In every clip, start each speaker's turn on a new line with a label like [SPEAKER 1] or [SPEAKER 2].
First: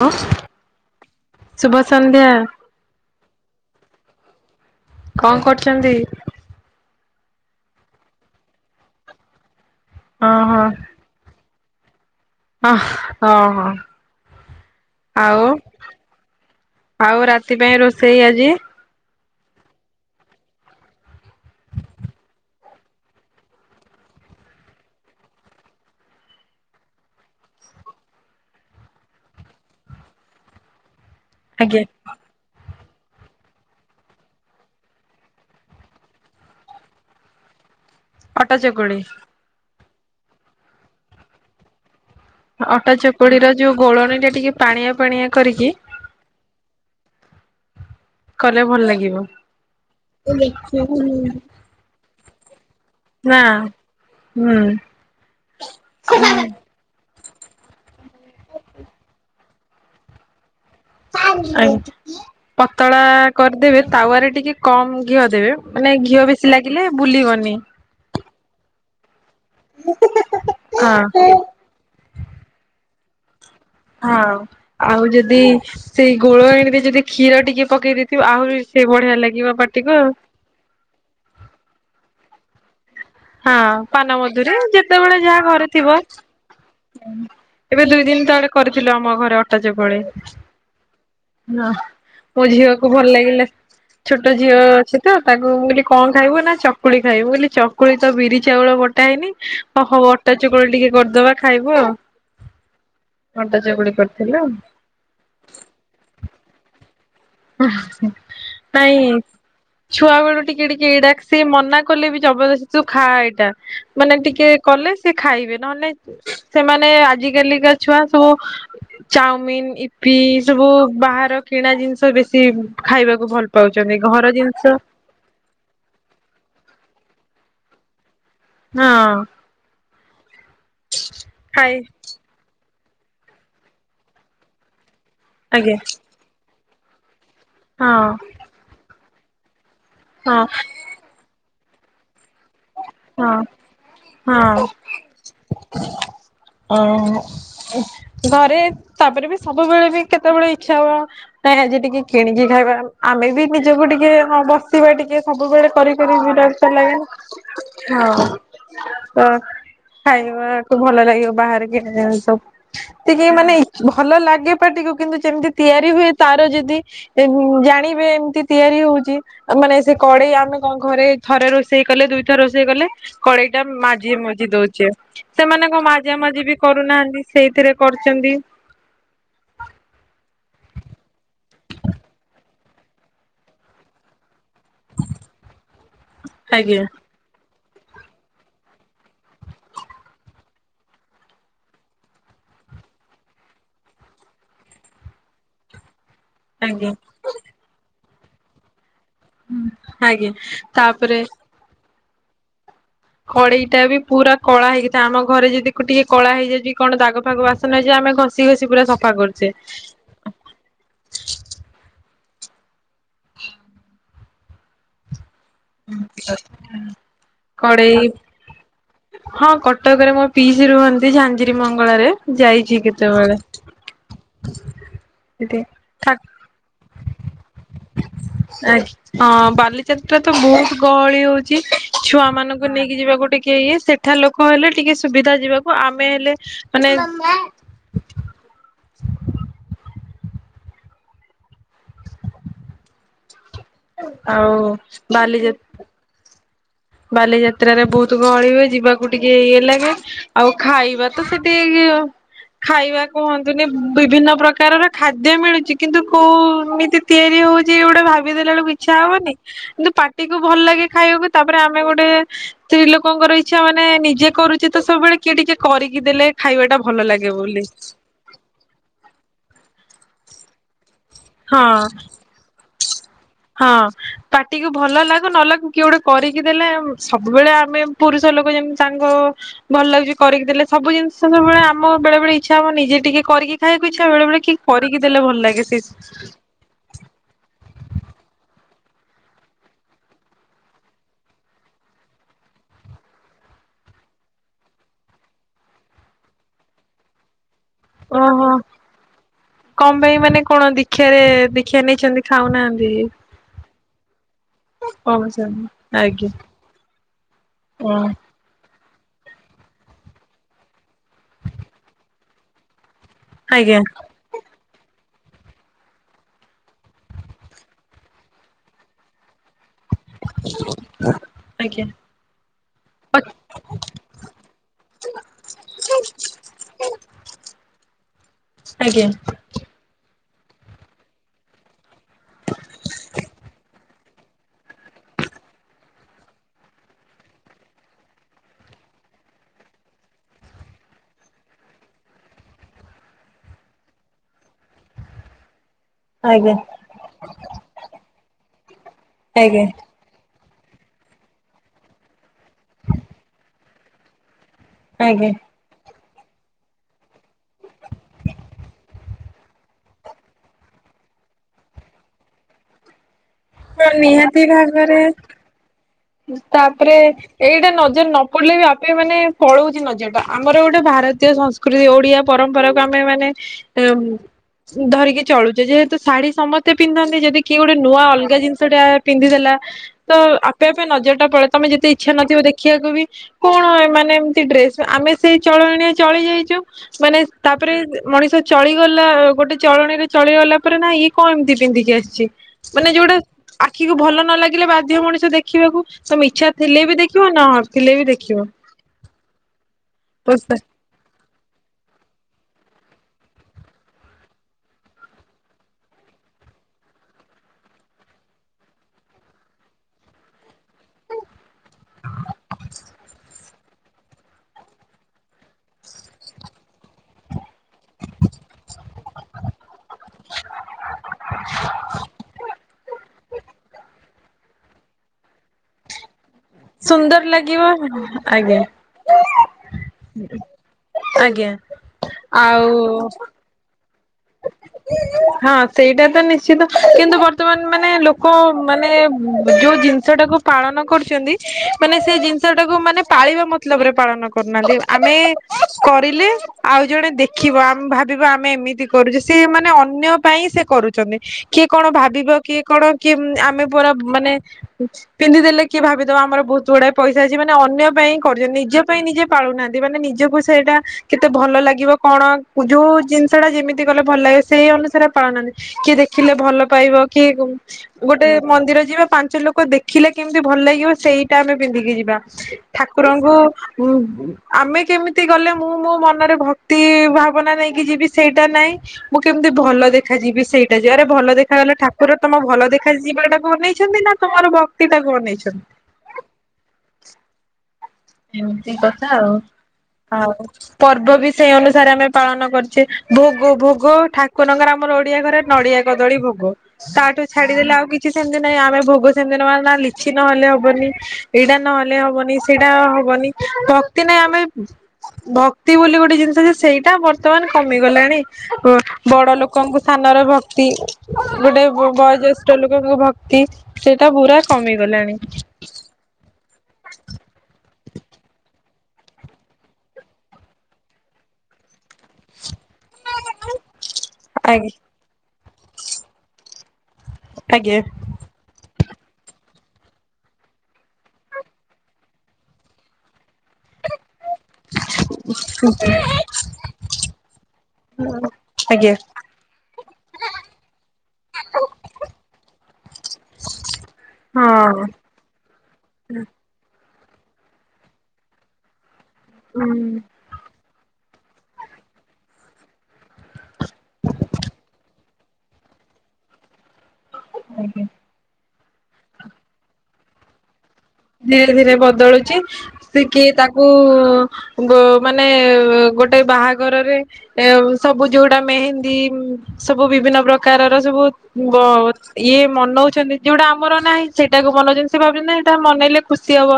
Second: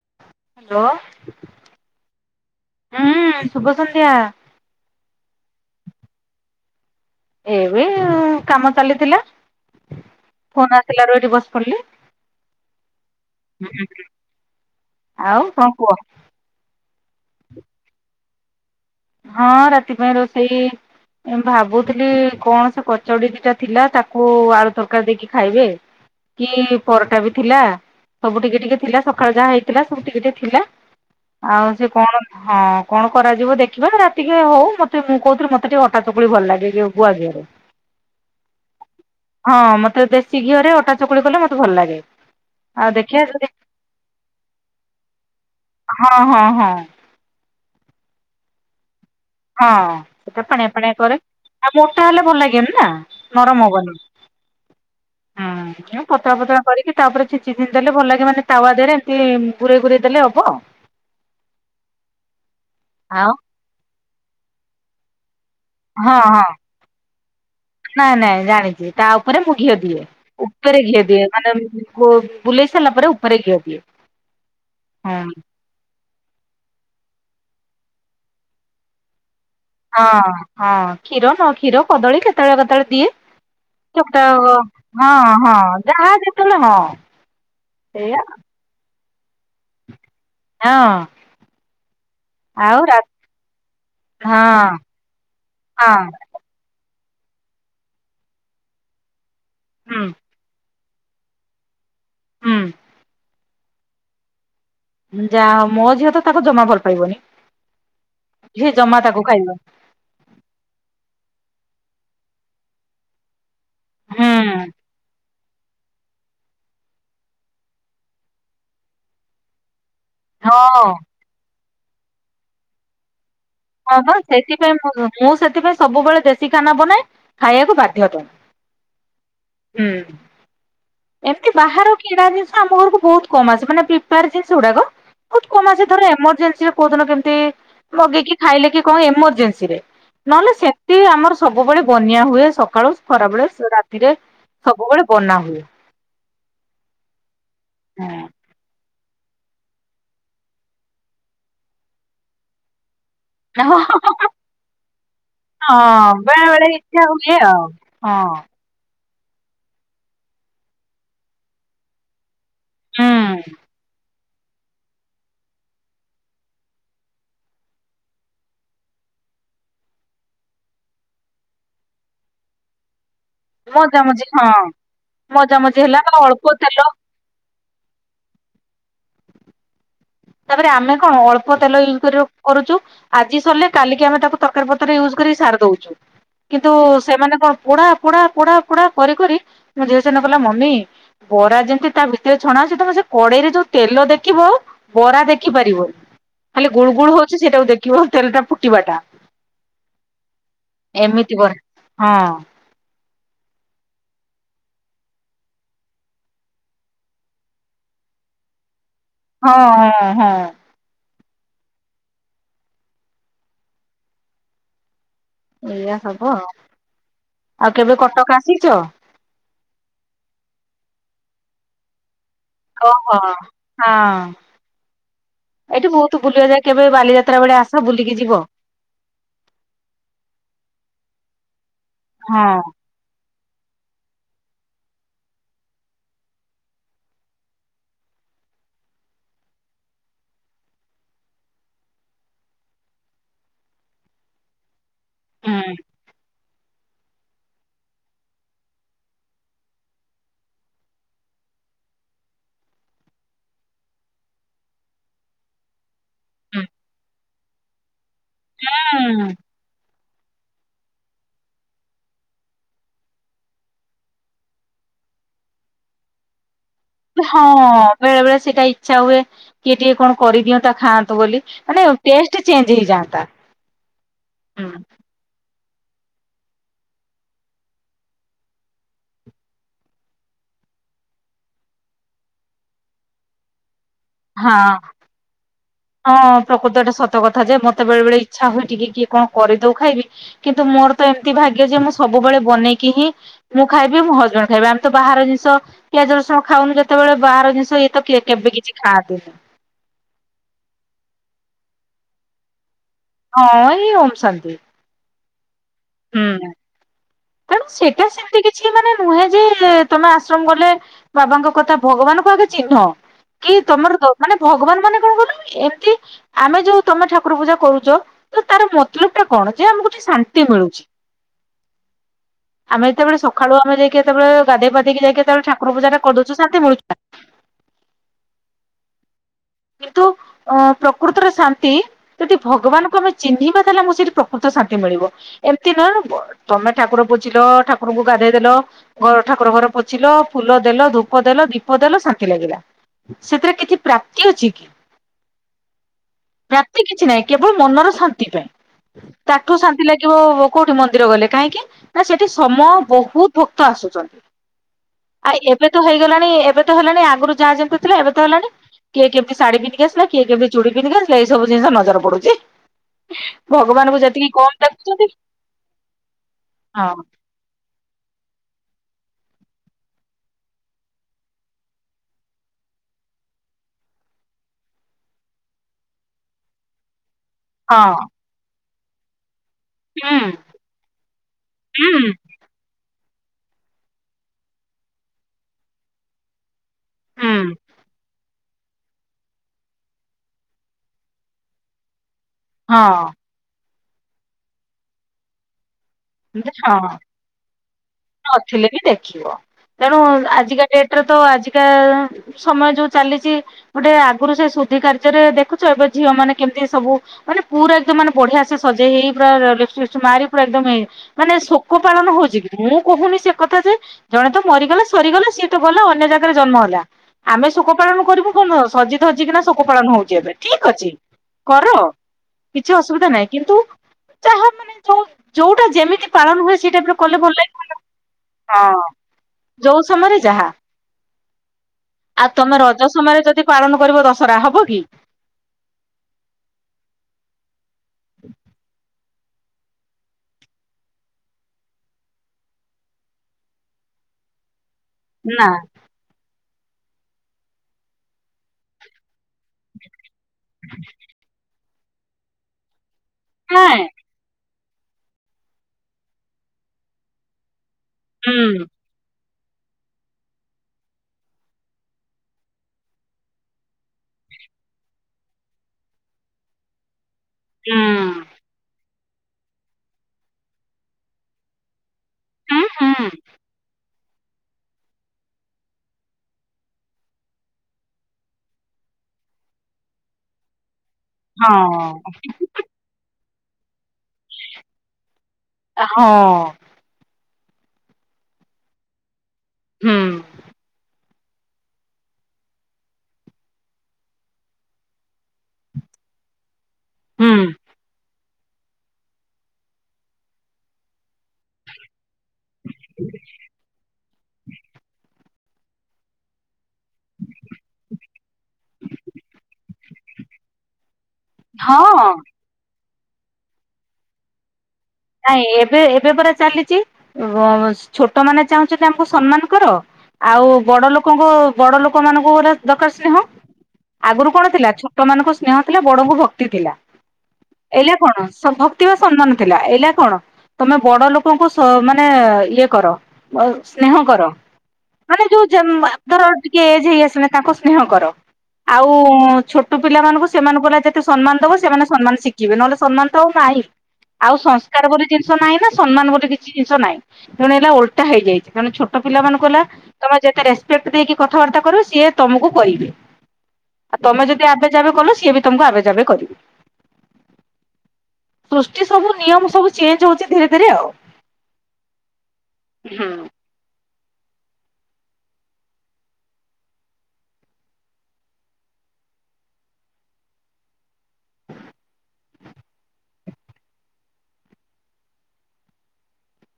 [SPEAKER 1] ଶୁଭ
[SPEAKER 2] ହ୍ୟାଲୋ
[SPEAKER 1] ସନ୍ଧ୍ୟା
[SPEAKER 2] ହୁଁ ସୁୁଭ ସନ୍ଧ୍ୟା।
[SPEAKER 1] କଣ କରୁଚନ୍ତି।
[SPEAKER 2] ଏବେ କାମ ଚାଲିଥିଲା ଫୋନ ଆସିଲା ରୁ ଏଠି ବସି ଖୋଲଲି।
[SPEAKER 1] ହ ହଁ ହଁ ଆଉ।
[SPEAKER 2] କଣ କୁହ
[SPEAKER 1] ଆଉ ରାତି ପାଇଁ ରୋଷେଇ ଆଜି?
[SPEAKER 2] ହଁ ରାତି ପାଇଁ ରୋଷେଇ ଭାବୁଥିଲି କଣ ସେ କଚୋଡି ଦିଟା ଥିଲା ତାକୁ ଆଳୁ ତରକାରୀ ଦେଇକି ଖାଇବେ। କି ପରଟା ବି ଥିଲା ସବୁ ଟିକେ ଟିକେ ଥିଲା ସକାଳ ଯାହା ହେଇଥିଲା ସବୁ ଟିକେ ଟିକେ ଥିଲା। ଆଉ
[SPEAKER 1] ଆଜ୍ଞା
[SPEAKER 2] ସେ କଣ ହଁ କଣ କରାଯିବ ଦେ ରାତିକେ ହଉ ମତେ ମୁଁ କହୁଥିଲି ମତେ ଟିକେ ଅଟା ଚକୁଳି ଭଲ ଲାଗେ ଗୁଆଘିଅରେ
[SPEAKER 1] ଅଟା ଚକୁଳି।
[SPEAKER 2] ମତେ ଦେଶୀ ଘିଅରେ ଅଟା ଚକୁଳି କଲେ ମତେ ଭଲ ଲାଗେ। ଆଉ
[SPEAKER 1] ଅଟା
[SPEAKER 2] ଦେଖିବା ଯଦି
[SPEAKER 1] ଚକୁଡିର ଯୋଉ ଗୋଳଣିଟା ଟିକେ ପାଣିଆ ପାଣିଆ କରିକି
[SPEAKER 2] ହଁ ହଁ ହଁ।
[SPEAKER 1] କଲେ ଭଲ ଲାଗିବ।
[SPEAKER 2] ହଁ ସେଟା ପାଣିଆ ପାଣିଆ କରେ ଆଉ ମୋଟା ହେଲେ ଭଲ ଲାଗିବନି ନା
[SPEAKER 1] ନା
[SPEAKER 2] ନରମ ହବନି
[SPEAKER 1] ହୁଁ।
[SPEAKER 2] ହୁଁ ପତଳା ପତଳା କରିକି ତାପରେ ଛିଞ୍ଚି ଦେଲେ ଭଲ ଲାଗେ ମାନେ ତାୱା ଦେରେ ଏମିତି ଗୁରେଇ ଗୁରେଇ ଦେଲେ ହବ
[SPEAKER 1] ଆଜ୍ଞା ପତଳା
[SPEAKER 2] ଆଉ
[SPEAKER 1] କରିଦେବେ ତାୱରେ ଟିକେ କମ ଘିଅ ଦେବେ ମାନେ
[SPEAKER 2] ହଁ
[SPEAKER 1] ଘିଅ
[SPEAKER 2] ହଁ
[SPEAKER 1] ବେଶୀ ଲାଗିଲେ ବୁଲିବନି
[SPEAKER 2] ନାଇଁ ନାଇଁ ଜାଣିଛି ତା ଉପରେ ମୁଁ ଘିଅ ଦିଏ ଉପରେ ଘିଅ
[SPEAKER 1] ହଁ
[SPEAKER 2] ଦିଏ ମାନେ ବୁଲେଇ ସାରିଲା ପରେ ଉପରେ ଘିଅ ଦିଏ
[SPEAKER 1] ହଁ ଆଉ
[SPEAKER 2] ହଁ
[SPEAKER 1] ଯଦି ସେଇ ଗୋଳ ଆଣିବେ ଯଦି କ୍ଷୀର ଟିକେ ପକେଇ ଦେଇଥିବ ଆହୁରି ସେ ବଢିଆ ଲାଗିବ। ପାଟିକୁ
[SPEAKER 2] ହଁ
[SPEAKER 1] ଆଉ।
[SPEAKER 2] ହଁ କ୍ଷୀର ନ କ୍ଷୀର କଦଳୀ କେତେବେଳେ କେତେବେଳେ ଦିଏ।
[SPEAKER 1] ହଁ
[SPEAKER 2] ଚକଟା
[SPEAKER 1] ପାନମଧୁରୀ ଯେତେବେଳେ
[SPEAKER 2] ହଁ
[SPEAKER 1] ଯାହା
[SPEAKER 2] ହଁ
[SPEAKER 1] ଘରେ ଥିବ।
[SPEAKER 2] ଯାହା ଯେତେବେଳେ ହଁ
[SPEAKER 1] ଏବେ ଦୁଇ
[SPEAKER 2] ସେଇଆ
[SPEAKER 1] ଦିନ୍ ତଳେ କରିଥିଲୁ ଆମ ଘରେ ଅଟା ଚକୁଳି।
[SPEAKER 2] ହଁ
[SPEAKER 1] ହଁ ମୋ
[SPEAKER 2] ଆଉ
[SPEAKER 1] ଝିିଅକୁ
[SPEAKER 2] ରା
[SPEAKER 1] ଭଲ ଲାଗିଲା। ଛୋଟ ଝିଅ
[SPEAKER 2] ହଁ
[SPEAKER 1] ଅଛି ତ ତାକୁ ମୁଁ କହିଲି
[SPEAKER 2] ହଁ
[SPEAKER 1] କଣ ଖାଇବୁ ନା ଚକ କୁଳି ଖାଇବୁ ମୁଁ କହିଲି ଚକୁଳି ତ ବିରି ଚାଉଳ ବଟା ହେଇନି ଅ
[SPEAKER 2] ହୁଁ
[SPEAKER 1] ହୋଉ ଅଟା ଚକୁଳି ଟିକେ କରିଦବା। ଖାଇବୁ ଆଉ।
[SPEAKER 2] ହୁଁ।
[SPEAKER 1] ଅଟା ଚକୁଳି କରିଥିଲ।
[SPEAKER 2] ଯାହା ହୋଉ ମୋ ଝିଅ ତ ତାକୁ ଜମା ଭଲ ପାଇବନି। ଝିଅ ଜମା
[SPEAKER 1] ନାଇଁ
[SPEAKER 2] ତାକୁ ଖାଇବନି
[SPEAKER 1] ଛୁଆ ବେଳୁ ଟିକେ ଟିକେ ଏଡାକ ସେ ମନା କଲେ ବି ଜବରଦସ୍ତି ତ ଖା ଏଇଟା ମାନେ
[SPEAKER 2] ହୁଁ
[SPEAKER 1] ଟିକେ କଲେ ସେ ଖାଇବେ ନହେଲେ ନାହିଁ ସେମାନେ ଆଜିକାଲିକା ଛୁଆ ସବୁ ଚାଉମିନ୍ ଇପି ସବୁ
[SPEAKER 2] ହଁ।
[SPEAKER 1] ବାହାର କିଣା ଜିନିଷ ବେଶି ଖାଇବାକୁ ଭଲ ପାଉଛନ୍ତି
[SPEAKER 2] ହଁ ପା
[SPEAKER 1] ଘର ଜିନିଷ
[SPEAKER 2] ସେଇଥିପାଇଁ ମୁଁ ସେଥିପାଇଁ ସବୁବେଳେ ଦେଶୀ ଖାନା ବନାଏ ଖାଇବାକୁ ବାଧ୍ୟ ତମେ।
[SPEAKER 1] ହଁ।
[SPEAKER 2] ହୁଁ ଏମିତି
[SPEAKER 1] ଖାଇ
[SPEAKER 2] ବାହାର କିଣା ଜିନିଷ ଆମ ଘରକୁ ବହୁତ କମ୍ ଆସେ ମାନେ ଫ୍ଲିପ୍ କାର୍ଡ ଜିନିଷ ଗୁଡ଼ାକ ବହୁତ କମ୍
[SPEAKER 1] ଆଜ୍ଞା
[SPEAKER 2] ଆସେ ଥରେ ଏମୋର୍ଜିଂଶରେ କୋଉ ଦିନ କେମିତି।
[SPEAKER 1] ହଁ।
[SPEAKER 2] [unintelligible] କଣ ଏମର୍ଜେନ୍ସୀ ରେ
[SPEAKER 1] ହଁ
[SPEAKER 2] ନହେଲେ ସେମିତି ଆମର ସବୁବେଳ ବନ୍ୟା ହୁଏ। ସକାଳୁ
[SPEAKER 1] ହଁ
[SPEAKER 2] ଖରାବେଳେ ରାତିରେ ସବୁବେଳେ ବନା ହୁଏ।
[SPEAKER 1] ଆଉ ଘରେ ତାପରେ ବି ସବୁବେଳେ ବି କେତେବେଳେ ଇଚ୍ଛା ହୁଏ ନାଇ ଆଜି ଟିକେ କିଣିକି ଖାଇବା। ଆମେ ବି ନିଜକୁ ଟିକେ ହଁ ବସିବା ଟିକେ ସବୁବେଳେ କରି କରି
[SPEAKER 2] ହଁ ବେଳେ ବେଳେ
[SPEAKER 1] ବିରକ୍ତ ଲାଗେ।
[SPEAKER 2] ଇଚ୍ଛା ହୁଏ ଆଉ
[SPEAKER 1] ହଁ ତ ଖାଇବାକୁ ଭଲ ଲାଗିବ ବାହାରେ କିଣିକି ସବୁ। ଟିକେ ମାନେ
[SPEAKER 2] ହୁଁ
[SPEAKER 1] ଇ ଭଲ ଲାଗେ। ଗେ ପାଟିକୁ କିନ୍ତୁ ଯେମିତି ତିଆରି ହୁଏ ତାର ଯଦି ଜାଣିବେ ଏମତି ତିଆରି ହୋଉଛି। ମାନେ ସେ କଡେଇ ଆମେ ତ ଘରେ ଥରେ ରୋଷେଇ କଲେ ଦୁଇଥର ରୋଷେଇ କଲେ। କଡ଼େଇଟା ମାଜି
[SPEAKER 2] ମଜାମଜି ହଁ
[SPEAKER 1] ମଜି ଦୋଉଛେ ସେମାନେ
[SPEAKER 2] ମଜାମଜି
[SPEAKER 1] କଣ
[SPEAKER 2] ହେଲା
[SPEAKER 1] ମାଜା
[SPEAKER 2] ବା
[SPEAKER 1] ମଜି
[SPEAKER 2] ଅଳ୍ପ
[SPEAKER 1] ବି
[SPEAKER 2] ତେଲ
[SPEAKER 1] କରୁନାହାନ୍ତି ସେଇଥିରେ କରୁଚନ୍ତି।
[SPEAKER 2] ତାପରେ ଆମେ କଣ ଅଳ୍ପ ତେଲ ୟୁଜ୍ କରିବାକୁ କରୁଚୁ ଆଜି ସରିଲେ କାଲିକି ଆମେ ତାକୁ ତରକାରୀ ପତ୍ର ରେ ୟୁଜ୍ କରିକି ସାରି ଦୋଉଚୁ କିନ୍ତୁ
[SPEAKER 1] ଆଜ୍ଞା
[SPEAKER 2] ସେମାନେ କଣ ପୋଡା ପୋଡା ପୋଡା ପୋଡା କରି କରି ମୋ ଝିଅ ସେଦିନ କହିଲା ମମି ବରା ଯେମିତି ତା ଭିତରେ ଛଣା ହୋଉଛି ତମେ ସେ କଡେଇରେ ଯୋଉ ତେଲ ଦେଖିବ ବରା ଦେଖି ପାରିବନି ଖାଲି
[SPEAKER 1] ଆଜ୍ଞା।
[SPEAKER 2] ଗୁଳ ଗୁଳ ହୋଉଛି ସେଇଟାକୁ ଦେଖିବ ତେଲଟା ଫୁଟିବାଟା।
[SPEAKER 1] ହଁ ଆଜ୍ଞା ତାପରେ।
[SPEAKER 2] ଏମିତି ବରା ହଁ।
[SPEAKER 1] କଡ଼େଇଟା ବି ପୁରା କଳା ହେଇକିଥାଏ ଆମ ଘରେ ଯଦି ଟିକେ କଳା ହେଇଯାଇଛି କି କଣ ଦାଗ ଫାଗ ବାସନ ହେଇଯିବ ଆ ଇଏ କଣ ସିଏ ଆସି ପୁରା ସ
[SPEAKER 2] ହଁ ହଁ ହଁ।
[SPEAKER 1] [inaudible]
[SPEAKER 2] ଏଇଆ ସବୁ ଆଉ
[SPEAKER 1] [inaudible]
[SPEAKER 2] ଆଉ କେବେ
[SPEAKER 1] କଡ଼େଇ
[SPEAKER 2] କଟକ ଆସିଛ
[SPEAKER 1] ହଁ କଟକରେ ମୋ ପିଇସି ରୁହନ୍ତି ଝାଞ୍ଜିରି ମଙ୍ଗଳା ରେ। ଯାଇଚି
[SPEAKER 2] ଓହୋ
[SPEAKER 1] କେତେବେଳେ [inaudible]
[SPEAKER 2] ହଁ ଏଇଠି
[SPEAKER 1] ଆଜ୍ଞା ଠା
[SPEAKER 2] ବହୁତ ବୁଲିବା ଯାଏ କେବେ ବାଲିଯାତ୍ରା ବେଳେ ଆସ ବୁଲିକି ଯିବ।
[SPEAKER 1] [inaudible] ଆ ହଁ ବାଲିଯାତ୍ରା ବୋ ହୁତ ଗହଳି ହୋଉଛି ଛୁଆ ମାନଙ୍କୁ
[SPEAKER 2] ହଁ।
[SPEAKER 1] ନେଇକି ଯିବାକୁ ଟି ଟେ ଏଇ ସେଠା ଲୋକ ହେଲେ ଟିକେ ସୁବିଧା ଯିବାକୁ ଆମେ ହେଲେ ମାନେ [inaudible] ଆଉ ବାଲିଯା
[SPEAKER 2] ହୁଁ
[SPEAKER 1] ବାଲିଯାତ୍ରରେ ବହୁତ ଗହଳି ହୁଏ। ଯିବାକୁ ଟିକେ ଇଏ ଲାଗେ ଆଉ ଖାଇବା ତ ସେଠି [unintelligible] ଖାଇବା କୁହନ୍ତୁନି ବିଭିନ୍ନ ପ୍ରକାରର ଖାଦ୍ୟ ମିଳୁଛି କିନ୍ତୁ ହଁଉ ଏମିତି ତିଆରି ହୋଉଛି ଗୋଟେ ଭାବିଦେଲା ବେଳକୁ ଇଚ୍ଛା ହବନି କିନ୍ତୁ ପା ଟି କୁ ଭଲ ଲାଗେ ଖାଇବାକୁ ତା ପରେ ଆମେ ଗୋଟେ ସ୍ତ୍ରୀ ଲୋକଙ୍କର ଇଚ୍ଛା ମାନେ ନିଜେ କରୁଛେ ତ ସବୁବେଳେ କିଏ ଟିକେ କରିକି ଦେଲେ ଖାଇବା ଟା ଭଲ ଲାଗେ
[SPEAKER 2] ହଁ
[SPEAKER 1] ବୋଲି
[SPEAKER 2] ବେଳେ ବେଳେ ସେଇଟା ଇଚ୍ଛା ହୁଏ କିଏ ଟିକେ କଣ କରିଦିଅନ୍ତା ଖାଆ ବୋଲି
[SPEAKER 1] ହଁ।
[SPEAKER 2] ମାନେ ଟଷ୍ଟ ଚେଞ୍ଜ ହେଇଯାଆ
[SPEAKER 1] ହଁ ପାଟିକୁୁ ଭଲ ଲାଗୁ ନ ଲାଗୁ କିଏ ଗୋଟେ କରିକି ଦେଲେ ସବୁବେଳେ ଆମେ ପୁରୁଷ ଲୋକ ଯେମତି ତାଙ୍କ ଭଲ ଲାଗୁଛି କରିକି ଦେଲେ ସବୁଜିନିଷ ସବେଳେ ଆମ ବେଳେବେଳେ ଇଚ୍ଛା ହବନି ନିଜେ ଟିକେ କରିକି ଖାଏ ଇଚ୍ଛା ବଳେ ବଳେ କି
[SPEAKER 2] ହଁ।
[SPEAKER 1] କରିକି ଦେଲେ ଭଲ ଲାଗେ ସେ
[SPEAKER 2] ହଁ ପ୍ରକୃତ ଏଟା ସତ କଥା ଯେ ମ ମତେ ବେଳେ ବେଳେ ଇଚ୍ଛା ହୁ ଟିକେ କିଏ କଣ କରିଦଉ ଖାଇବି କିନ୍ତୁ ମୋର ତ ଏମିତି ଭାଗ୍ୟ ଯେ ମୁଁ ସବୁବେଳେ ବ ନେଇକି ହିଁ ମୁଁ ଖାଇବି ମୋ ହଜବେଣ୍ଡ ଖାଇବି ଆମେ ତ ବାହାର ଜିନିଷ ପିଆଜ ରସୁଣ ଖାଉନୁ ଯେତେବେଳେ ବାହାର ଜିନ
[SPEAKER 1] ଓହୋ [inaudible] କ ପାଇଁ ମାନେ କଣ ଦୀକ୍ଷାରେ ଦୀକ୍ଷା ନେଇଛନ୍ତି ଖାଉନାହାନ୍ତି?
[SPEAKER 2] ହଁ ଏଇ ଓମ୍ ଶାନ୍ତି।
[SPEAKER 1] ହୋଉ ଚେମ୍
[SPEAKER 2] ହୁଁ ତେଣୁ ସେଟା ସେମତି କିଛି ମାନେ ନୁହେଁ ଯେ ତମେ ଆଶ୍ରମ ଗଲେ ବାବାଙ୍କ କଥା ଭଗବାନଙ୍କୁ ଆଗେ ଚିହ୍ନ। କି
[SPEAKER 1] ଆଜ୍ଞା
[SPEAKER 2] ତମର ତ ମାନେ ଭଗବାନ ମାନେ କଣ କହିଲ ଏତେ ଆମେ ଯୋଉ ତମେ ଠାକୁର ପୂଜା କରୁଛ ତ ତାର ମତଲବ ଟା କଣ? ଯେ ଆମକୁ ଟିକେ ଶାନ୍ତି ମିଳୁ।
[SPEAKER 1] ଆଜ୍ଞା।
[SPEAKER 2] ଆମେ ଯେତେବେଳେ ସକାଳୁ ଆମେ ଯାଇକି କେତେବେଳେ ଗାଧୋଇ ପାଧେଇକି ଯାଇକି କେତେବେଳେ ଠାକୁର ପୂଜା ଟା କରି ଦୋଉଛୁ ଶାନ୍ତି ମିଳୁଛି ନା।
[SPEAKER 1] [inaudible] ଆଜ୍ଞା।
[SPEAKER 2] କିନ୍ତୁ ଅ ପ୍ରକୃତର ଶାନ୍ତି ଯଦି ଭଗବାନଙ୍କୁ ଆମେ ଚିହ୍ନିବା ତାହେଲେ ମୁଁ ସେଠି ପ୍ରକୃତ ଶାନ୍ତି ମିଳିବ ଏମିତି ନା ତମେ ଠାକୁର ବୁଝିଲ ଠାକୁରଙ୍କୁ ଗାଧେଇ ଦେଲ ଘର ଠାକୁର ଘର ପୋଛିଲ ଫୁଲ ଦେଲ ଧୂପ ଦେଲ ଦୀପ ଦେଲ ଶାନ୍ତି ଲାଗିଲା ସେଥିରେ କିଛି ପ୍ରା ତି ଅଛି କି?
[SPEAKER 1] ଆଜ୍ଞା
[SPEAKER 2] ପ୍ରାପ୍ତି କିଛି ନାହିଁ କେବଳ ମନର ଶାନ୍ତି ପାଇଁ ତାଠୁ
[SPEAKER 1] ଆଜ୍ଞା
[SPEAKER 2] ଶାନ୍ତି ଲାଗିବ କୋଉଠି ମନ୍ଦିର ଗଲେ କାହିଁକି ନା ସେଠି ସମ ବହୁତ ଭକ୍ତ ଆସୁଛନ୍ତି।
[SPEAKER 1] ଆଜ୍ଞା
[SPEAKER 2] ଆ ଏବେ ତ ହେଇଗଲାଣି ଏବେ ତ ହେଲାଣି ଆଗରୁ ଯାହା ଯେନ୍ତୁ ଥିଲା ଏବେ ତ ହେଲାଣି କିଏ କେମିତି ଶାଢୀ ପନ୍ଧିକି ଆସିଲା କିଏ କେମିତି ଚୁଡ଼ି ପନ୍ଧିକି ଆସିଲା ସେ ସବୁ ଜିନଷ ନଜର ପଡୁଛି। ଭଗବାନ ଙ୍କୁ ଯେତିକି
[SPEAKER 1] ନିହାତି
[SPEAKER 2] କମ୍
[SPEAKER 1] ଭାବରେ
[SPEAKER 2] ଦେଖୁଛନ୍ତି
[SPEAKER 1] ତାପରେ
[SPEAKER 2] ହଁ
[SPEAKER 1] ଏଇଟା ନଜର ନ ପଡ଼ିଲେ ବି ଆପେ ମାନେ ପଳଉଛି ନଜରଟା ଆମର ଗୋଟେ ଭାରତୀୟ ସଂସ୍କୃତି ଓଡ଼ିଆ ପରମ୍ପରାକୁ ଆମେ ମାନେ ଉ ଧରିକି ଚଳୁଛେ ଯେହେତୁ ଶାଢୀ ସମସ୍ତେ ପିନ୍ଧନ୍ତି ଯଦି କିଏ ଗୋଟେ
[SPEAKER 2] ହଁ
[SPEAKER 1] ନୂଆ ଅଲଗା ଜିନିଷ ଟା ପିନ୍ଧିଦେଲା ତ
[SPEAKER 2] ହୁଁ।
[SPEAKER 1] ଆପେ ଆପେ ନଜର ଟା ପଲେ ତମେ ଯେତେ
[SPEAKER 2] ହୁଁ
[SPEAKER 1] ଇଚ୍ଛାନଥିବ ଦେଖିବାକୁ ବି କଣ ଏମାନେ ଏମତି ଡ୍ରେସ ଆମେ ସେଇ ଚଳଣିଆ ଚଳି ଯାଇଛୁ। ମାନେ
[SPEAKER 2] ହୁଁ
[SPEAKER 1] ତାପରେ ମଣିଷ ଚଳିଗଲା ଗୋଟେ ଚଳଣିରେ ଚଳିଗଲା ପରେ ନା ଇଏ କଣ ଏମିତି ପିନ୍ଧିକି ଆସିଛି। ମାନେ ଯୋଉଟା
[SPEAKER 2] ହଁ
[SPEAKER 1] ଆଖିକୁ ଭଲ ନ ଲାଗିଲେ, ବାଧ୍ୟ ମଣିଷ ଦେଖିବାକୁ। ତମେ ଇଚ୍ଛା
[SPEAKER 2] ହଁ।
[SPEAKER 1] ଥିଲେ ବି ଦେଖିବ ନ
[SPEAKER 2] ନଥିଲେ ବି ଦେଖିବ ତେଣୁ ଆଜିକା ଡେଟ୍ରେ ତ ଆଜିକା ସମୟ ଯୋଉ ଚାଲିଛି ଗୋଟେ ଆଗରୁ ସେ ଶୁଦ୍ଧି କାର୍ଯ୍ୟରେ ଦେଖୁଛୁ, ଏବେ ଝିଅ ମାନେ କେମିତି ସବୁ ମାନେ ପୁରା ମାନ ବଢିଆ ସେ ସଜେଇ ହେଇ ପୁରା ଲିପଷ୍ଟିକ୍, ଫିପଷ୍ଟିକ୍ ମାରି ପୁରା ଏକ୍ ଦମ୍ ମାନେ ଶୋକ ପାଳନ ହଉଛି, କି ମୁଁ କହୁନି ସେ କଥା ଯେ ଜଣେ ତ ମରିଗଲା ସରିଗଲା ସିଏ ତ ଗଲା ଆଉ ଅନ୍ୟ ଜାଗାରେ ଜନ୍ମ ହେଲା ଆମେ ସ ଶୋକ ପାଳନ କରିବୁ କଣ ସଜି ଧଜି କିନା ଶୋକ ପାଳନ ହଉଛି ଏବେ ଠିକ୍ ଅଛି କର। କିଛି ଅସୁବିଧା ନାହିଁ କିନ୍ତୁ, ଯାହା ମାନେ ଯୋଉ ଯୋଉଟା ଯେମିତି ପାଳନ ହୁଏ ସେଇ ଟାଇପ୍‌ର
[SPEAKER 1] ସୁନ୍ଦର
[SPEAKER 2] କଲେ ଭଲ
[SPEAKER 1] ଲାଗିବ
[SPEAKER 2] ଲାଗିବନା
[SPEAKER 1] ଆଜ୍ଞା
[SPEAKER 2] ଆଉ, ହଁ ଯୋଉ ସମୟରେ ଯାହା।
[SPEAKER 1] ଆଜ୍ଞା।
[SPEAKER 2] ଆଉ ତମେ ରଜ ସମୟରେ ଯଦି ପାଳନ କରିବ ଦଶ
[SPEAKER 1] ହଁ ସେଇଟା ତ ନିଶ୍ଚିନ୍ତ କିନ୍ତୁ ବର୍ତ୍ତମାନ ମାନେ ଲୋକ ମାନେ ମାନେ ଯୋଉ ଜିନିଷ ଟାକୁ ପାଳନ କରୁଛନ୍ତି ମାନେ ସେ ଜିନିଷ ଟାକୁ ମାନେ ପାଳିବା ମତଲବରେ ଏବେ ପାଳନ କରୁନାହାନ୍ତି ବା ଆମେ
[SPEAKER 2] ନା
[SPEAKER 1] କରିଲେ ଆଉ ଜଣେ ଦେଖିବ ଆମେ ଭଭାବିବା ଆମେ ଏମିତି କରୁଛି ସେ ମାନେ ଅନ୍ୟ ପାଇଁ ସେ କରୁଚନ୍ତି କିଏ କଣ ଭାବିବ କିଏ କଣ କି ମ୍ ଆମେ
[SPEAKER 2] ହେଁ
[SPEAKER 1] ପରା ମାନେ ପିନ୍ଧିଦେଲେ କି ଭାବିଦବ ଆମର ବହୁତ୍‌ ଗୁଡାଏ ପଇସା ଅଛି ମାନେ ଅନ୍ୟ ପାଇଁ କରୁଚନ୍ତି
[SPEAKER 2] ହୁଁ
[SPEAKER 1] ନିଜ ପାଇଁ ନିଜେ ପାଳୁନାହାନ୍ତି ମାନେ ନିଜକୁ ସେଇଟା କେତେ ଭଲ ଲାଗିବ କଣ ଯୋଉ ଜିନିଷଟା ଯେମିତି କେମିତି କଲେ ଭଲ ଲାଗିବ ସେଇ ଅନୁସାରେ ଆଉ ପାଳୁ ନାହାନ୍ତି କିଏ ଦେଖିଲେ ଭଲ ପାଇବ କିଏ ଗୁମ୍
[SPEAKER 2] ହୁଁ
[SPEAKER 1] ଗୋଟେ ମନ୍ଦିର ଯିବ ପାଞ୍ଚ ଲୋକ ଦେଖିଲେ କେମିତି ଭଲ ଲାଗିବ ସେଇଟା ଆମେ ପିନ୍ଧିକି ଯିବା।
[SPEAKER 2] ହୁଁ ହୁଁ
[SPEAKER 1] ଠାକୁରଙ୍କୁ ଉଁ ଉଁ ଆମେ କେମିତି ଗଲେ ମୁଁ ମୋ ମନରେ ଭକ୍ତି ଭାବନା ନେଇକି ଯିବି ସେଇ ଟା ନାଇଁ ମୁଁ କେମିତି ଭଲ ଦେଖାଯିବି ସେଇ ତେଜ ରେ ଭଲ ଦେଖାଗଲେ
[SPEAKER 2] ହଁ
[SPEAKER 1] ଠାକୁର ତମ ଭଲ ଦେଖାଯିବା ଟାକୁ ଅନେଇ ଛନ୍ତି ନା ତମର ଭକ୍ତି ଟାକୁ ଅନେଇଛନ୍ତି
[SPEAKER 2] ହଁ
[SPEAKER 1] । ଏମ୍ତି କଥା ଆଉ
[SPEAKER 2] ହୁଁ
[SPEAKER 1] ଆଉ ପର୍ବ ବି ସେଇ ଅନୁସାରେ ଆମେ ପାଳନ କରୁଛେ ଭୋଗ ଭୋଗ ଠାକୁରଙ୍କର ଆମର ଓଡିଆ ଘରେ ନଡିଆ କଦଳୀ ଭୋଗ। ତା ଠୁ
[SPEAKER 2] ହୁଁ
[SPEAKER 1] ଛାଡିଦେଲେ ଆଉ କିଛି ସେମତି ନାଇଁ ଆମେ ଭୋଗ ସେମତି ନବା ନା ଲିଚି ନ ହେଲେ ହବନି ଏଇଟା ନହେଲେ ହବନି ସେଇଟା ହବ ସେମତି ନାଇଁ ଆମେ ଭକ୍ତି ବୋଲି ଗୋଟେ ଜିନିଷ ଯେ ସେଇ ଟା ବର୍ତ୍ତମାନ କମିଗଲାଣି କ ବଡ ଲୋକଙ୍କୁ ସାନ ର ଭକ୍ତି ଗୋଟେ
[SPEAKER 2] ହଁ
[SPEAKER 1] ବୟୋଜ୍ୟେଷ୍ଠ ଲୋକଙ୍କୁ ଭକ୍ତି ସେଇଟା ବୁରା କମି
[SPEAKER 2] ନାଇଁ ଏବେ ଏବେ ପରା ଚାଲି [unintelligible] ଛୋଟ ମାନେ ଚାହୁଁଛନ୍ତି ଆମକୁ ସମ୍ମାନ କର ଆଉ ବଡ ଲୋକଙ୍କୁ ବଡ ଲୋକ ମାନଙ୍କୁ ଗୋଟେ ଦକାର ସ୍ନେହ ଆଗରୁ କଣ ଥିଲା
[SPEAKER 1] ଆଜ୍ଞା
[SPEAKER 2] ଛୋଟ ମାନଙ୍କ ସ୍ନେହ ଥିଲା ବଡଙ୍କୁ ଭକ୍ତି ଥିଲା।
[SPEAKER 1] ଆଜ୍ଞା
[SPEAKER 2] ଏଇଲା କଣ ଭକ୍ତି ବା ସମ୍ମାନ ଥିଲା ଏଇଲା କଣ ତମେ ବଡ ଲୋକଙ୍କୁ ସ ମାନେ ଇଏ କର ଅ ସ୍ନେହ କର। ମାନେ ଯୋଉ ଜେମ୍ ଆ ଧର ଟିକେ ଏଜ୍‌ ହେଇ ହେଇ ଆସିଲାଣି ତାଙ୍କୁ ସ୍ନେହ କର। ଆଉ
[SPEAKER 1] ଆଜ୍ଞା
[SPEAKER 2] ଛୋଟ ପିଲାମାନଙ୍କୁ ସେମାନଙ୍କୁ ହେଲା ଯେତେ ସମ୍ମାନ ଦବ ସେମାନେ ସମ୍ମାନ ଶିଖିବେ ନହେଲେ ସମ୍ମାନ ତ ଆଉ ନାଆ [unintelligible] ଆଇ ଆଉ ସଂନ୍ ସ୍ [unintelligible] [unintelligible]
[SPEAKER 1] ହଁ।
[SPEAKER 2] କାରୋ ଗୋରୀ ଜିନିଷ ନାହିଁ ନା ସମ୍ମାନ ବୋଲି କିଛିି ଜିନିଷ ନାହିଁ ତେଣୁ ହେଲା ଓଲ୍‌ଟା ହେଇଯାଇଛି ତେଣୁ ଛୋ ତ ପିଲାମାନଙ୍କୁ ହେଲା
[SPEAKER 1] ହୁଁ।
[SPEAKER 2] ତମେ ଯେତେ ରେସ୍‌ପେକ୍ଟ ଦେଇକି କଥାବାର୍ତ୍ତା କରୁବ ସିଏ ତମକୁ କଇବେ। ଆଉ ତମେ ଯଦି ଆବେ ଜାବେ କଲ ସିଏ ବି ତମକୁ ଆବେ ଜାବେ କରିବେ।
[SPEAKER 1] ଆଜ୍ଞା।
[SPEAKER 2] ସୃଷ୍ଟି ସବୁ ନିୟମ ସବୁ ଚେଞ୍ଜ ହଉଚି ଧୀରେ ଧୀରେ ଆଉ।
[SPEAKER 1] ଧୀରେ ଧୀରେ ବଦଳୁଚି। ସେ
[SPEAKER 2] ହୁଁ
[SPEAKER 1] କିଏ ତାକୁ ଗୋ ମାନେ ଗୋଟେ ବାହାଘରରେ ଏ ସବୁ ଯୋଉଟା ମେହେନ୍ଦୀ ସବୁ ବିଭିନ୍ନ ପ୍ରକାରର ସବୁ ବ ଇଏ ମନଉଚନ୍ତି ଯୋଉଟା ଆମର ନାହିଁ ସେଇଟାକୁ ବନାଉଚନ୍ତି ସେ ଭାବୁଚନ୍ତି ଏଇଟା ଆମ ମନେଇଲେ ଖୁସି ହବ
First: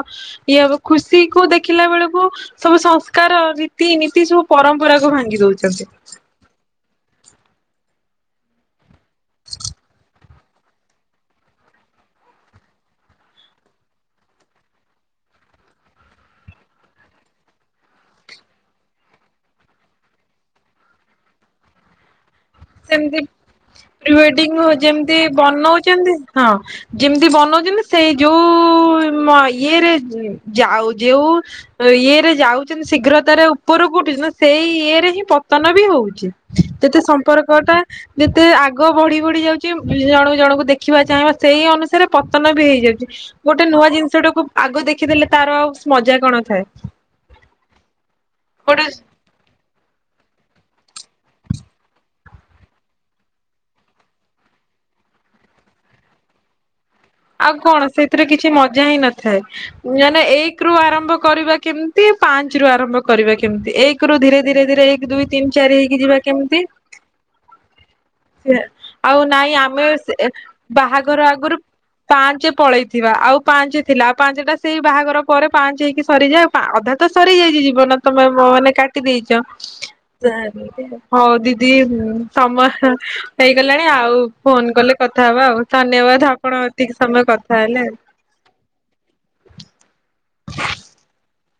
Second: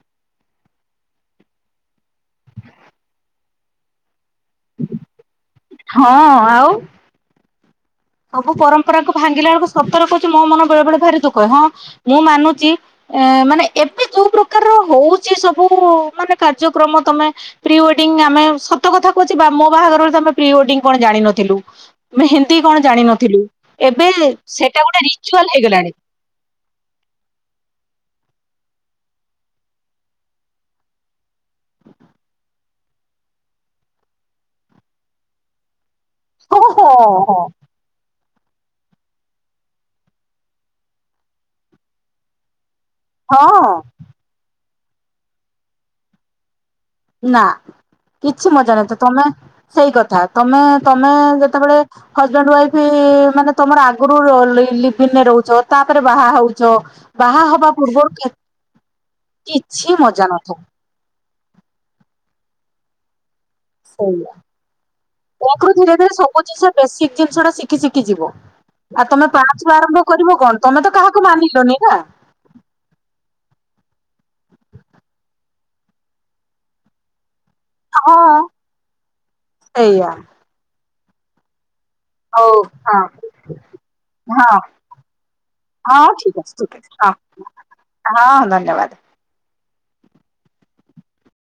[SPEAKER 1] ଇଏ ହବ ଖୁସିକୁ ଦେଖିଲା ବେଳକୁ ସବୁ ସଂସ୍କାର ରୀତିନୀତି ସବୁ ପରମ୍ପରାକୁୁ ଭାଙ୍ଗି ଦଉଚନ୍ତି।
[SPEAKER 2] ହଁ ଆଉ ସବୁ ପରମ୍ପରାକୁୁ ଭାଙ୍ଗିଲା ବେଳକୁ ସତର୍କ କି ମୋ ମନ ବେଳେ ବେଳେ ଭାରି ଦୁଃଖ ହୁଏ ହଁ ମୁଁ ମାନୁଚି ଏଁ ମାନେ ଏବେ ଯୋଉ ପ୍ରକାରର ହଉ ଚି ସବୁ ମାନେ କାର୍ଯ୍ୟକ୍ରମ ତମେ ପ୍ରିୱେଡିଙ୍ଗ ଆମେ ସତ କଥା କହୁଚି ଆ ମୋ ବାହାଘର ବଳ ଆମେ ପ୍ରିୱେଡିଂ କଣ ଜାଣିନଥିଲୁ, ଆମେ ହିନ୍ଦୀ କଣ ଜାଣିିନଥିଲୁ?
[SPEAKER 1] ପ୍ରିୱେଡିଙ୍ଗ ଯେମତି
[SPEAKER 2] ହେଇଗଲାଣି।
[SPEAKER 1] ବନଉଚନ୍ତି ହଁ ଯେମତି ବନଉଚନ୍ତି ସେଇ ଯୋଉ ଉ ମ ଇଏରେ ଯାଉଚନ୍ତି ଯେଉ ଇଏରେ ଯାଉଚନ୍ତି ଶୀଘ୍ର ତାର ଉପରକୁ ସେଇ ଇଏରେ ହିଁ ପତନ ବି ହଉଚି,
[SPEAKER 2] ହଁ ହଁ
[SPEAKER 1] ଯେତେ
[SPEAKER 2] ହଁ।
[SPEAKER 1] ସମ୍ପର୍କ ଟା ଯେତେ ଆଗ ବଢି ବଢି ଯାଉଚି, ଜଣ ଜଣଙ୍କୁ ଦେଖିବା ଚାହିଁ ସେଇ ଅନୁସାରେ ପତନ ବି ହେଇଯାଉ ଗୋଟେ
[SPEAKER 2] ହଁ
[SPEAKER 1] ନୂଆ ଜିନିଷ ଟାକୁ ଆଗ ଦେଖିଦେଲେ ତାର ଆଉ ମଜା କଣ ଥାଏ?
[SPEAKER 2] ନା କିଛି ମଜା
[SPEAKER 1] ଗୋଟେ
[SPEAKER 2] ନଥାଏ, ତମେ ସେଇ କଥା ତମେ ତମେ ଯେତେବେଳେ ହଜବେଣ୍ଡ ୱାଇଫ ମାନେ ତମର ଆଗରୁ ଲିଭିଂ ରେ ରହୁଚ ତା ତାପରେ ବାହା ହଉଚ?
[SPEAKER 1] ଆଉ କଣ ସେଥିରେ କିଛି ମଜା ହିଁ ନଥାଏ,
[SPEAKER 2] କିଛି
[SPEAKER 1] ମାନେ
[SPEAKER 2] ମଜା ନଥାଏ
[SPEAKER 1] ଏକ ରୁ ଆରମ୍ଭ କରିବା କେମତି ପାଞ୍ଚ ରୁ ଆରମ୍ଭ କରିବା କି କେମତି ଏକ ରୁ
[SPEAKER 2] ସେଇଆ
[SPEAKER 1] ଧୀରେ ଧୀରେ ଧୀରେ ଏକ ଦୁଇ ତିନି
[SPEAKER 2] ତାଙ୍କରୁ
[SPEAKER 1] ଚାରି
[SPEAKER 2] ଧୀରେ
[SPEAKER 1] ହେଇକି
[SPEAKER 2] ଧୀରେ
[SPEAKER 1] ଯିବା
[SPEAKER 2] ସବୁ
[SPEAKER 1] କେମିତି?
[SPEAKER 2] ଜିନିଷ ବେସିକ ଜିନିଷ ଟା ଶିଖି ଶିଖି ଯିବ
[SPEAKER 1] ଆଉ
[SPEAKER 2] ତମେ
[SPEAKER 1] ନାଇଁ
[SPEAKER 2] ପାଞ୍ଚରୁ
[SPEAKER 1] ଆମେ
[SPEAKER 2] ଆରମ୍ଭ
[SPEAKER 1] ଏ
[SPEAKER 2] କରିବ କଣ ତମେ ତ କାହାକୁ
[SPEAKER 1] ବାହାଘର ଆଗରୁ
[SPEAKER 2] ମାନିଲନି ନା
[SPEAKER 1] ପାଞ୍ଚ ପଳେଇଥିବା ଆଉ ପାଞ୍ଚ ଥିଲା ଆଉ ପାଞ୍ଚ ଟା ସେଇ ବାହାଘର ପରେ ପାଞ୍ଚ ହେଇକି ସରିଯାଏ। ଅଧା ତ ସରିଯାଇ ଯିବ ନା
[SPEAKER 2] ହଁ
[SPEAKER 1] ତମେ ମାନେ କାଟି ଦେଇଚ,
[SPEAKER 2] ସେଇଆ
[SPEAKER 1] ହଉ ଦିଦ ଦି
[SPEAKER 2] ହଉ
[SPEAKER 1] ସମୟ
[SPEAKER 2] ହଁ
[SPEAKER 1] ହେଇଗଲାଣି ଆଉ
[SPEAKER 2] ହଁ
[SPEAKER 1] ଫୋନ କଲେ କଥା ହବା ଆଉ
[SPEAKER 2] ହଁ
[SPEAKER 1] ଧନ୍ୟବାଦ
[SPEAKER 2] ଠିକ ଅଛି
[SPEAKER 1] ଆପଣ
[SPEAKER 2] ଠିକ
[SPEAKER 1] ଏତିକି ସମୟ କଥା ହେଲେ।
[SPEAKER 2] ହଁ ହଁ ଧନ୍ୟବାଦ।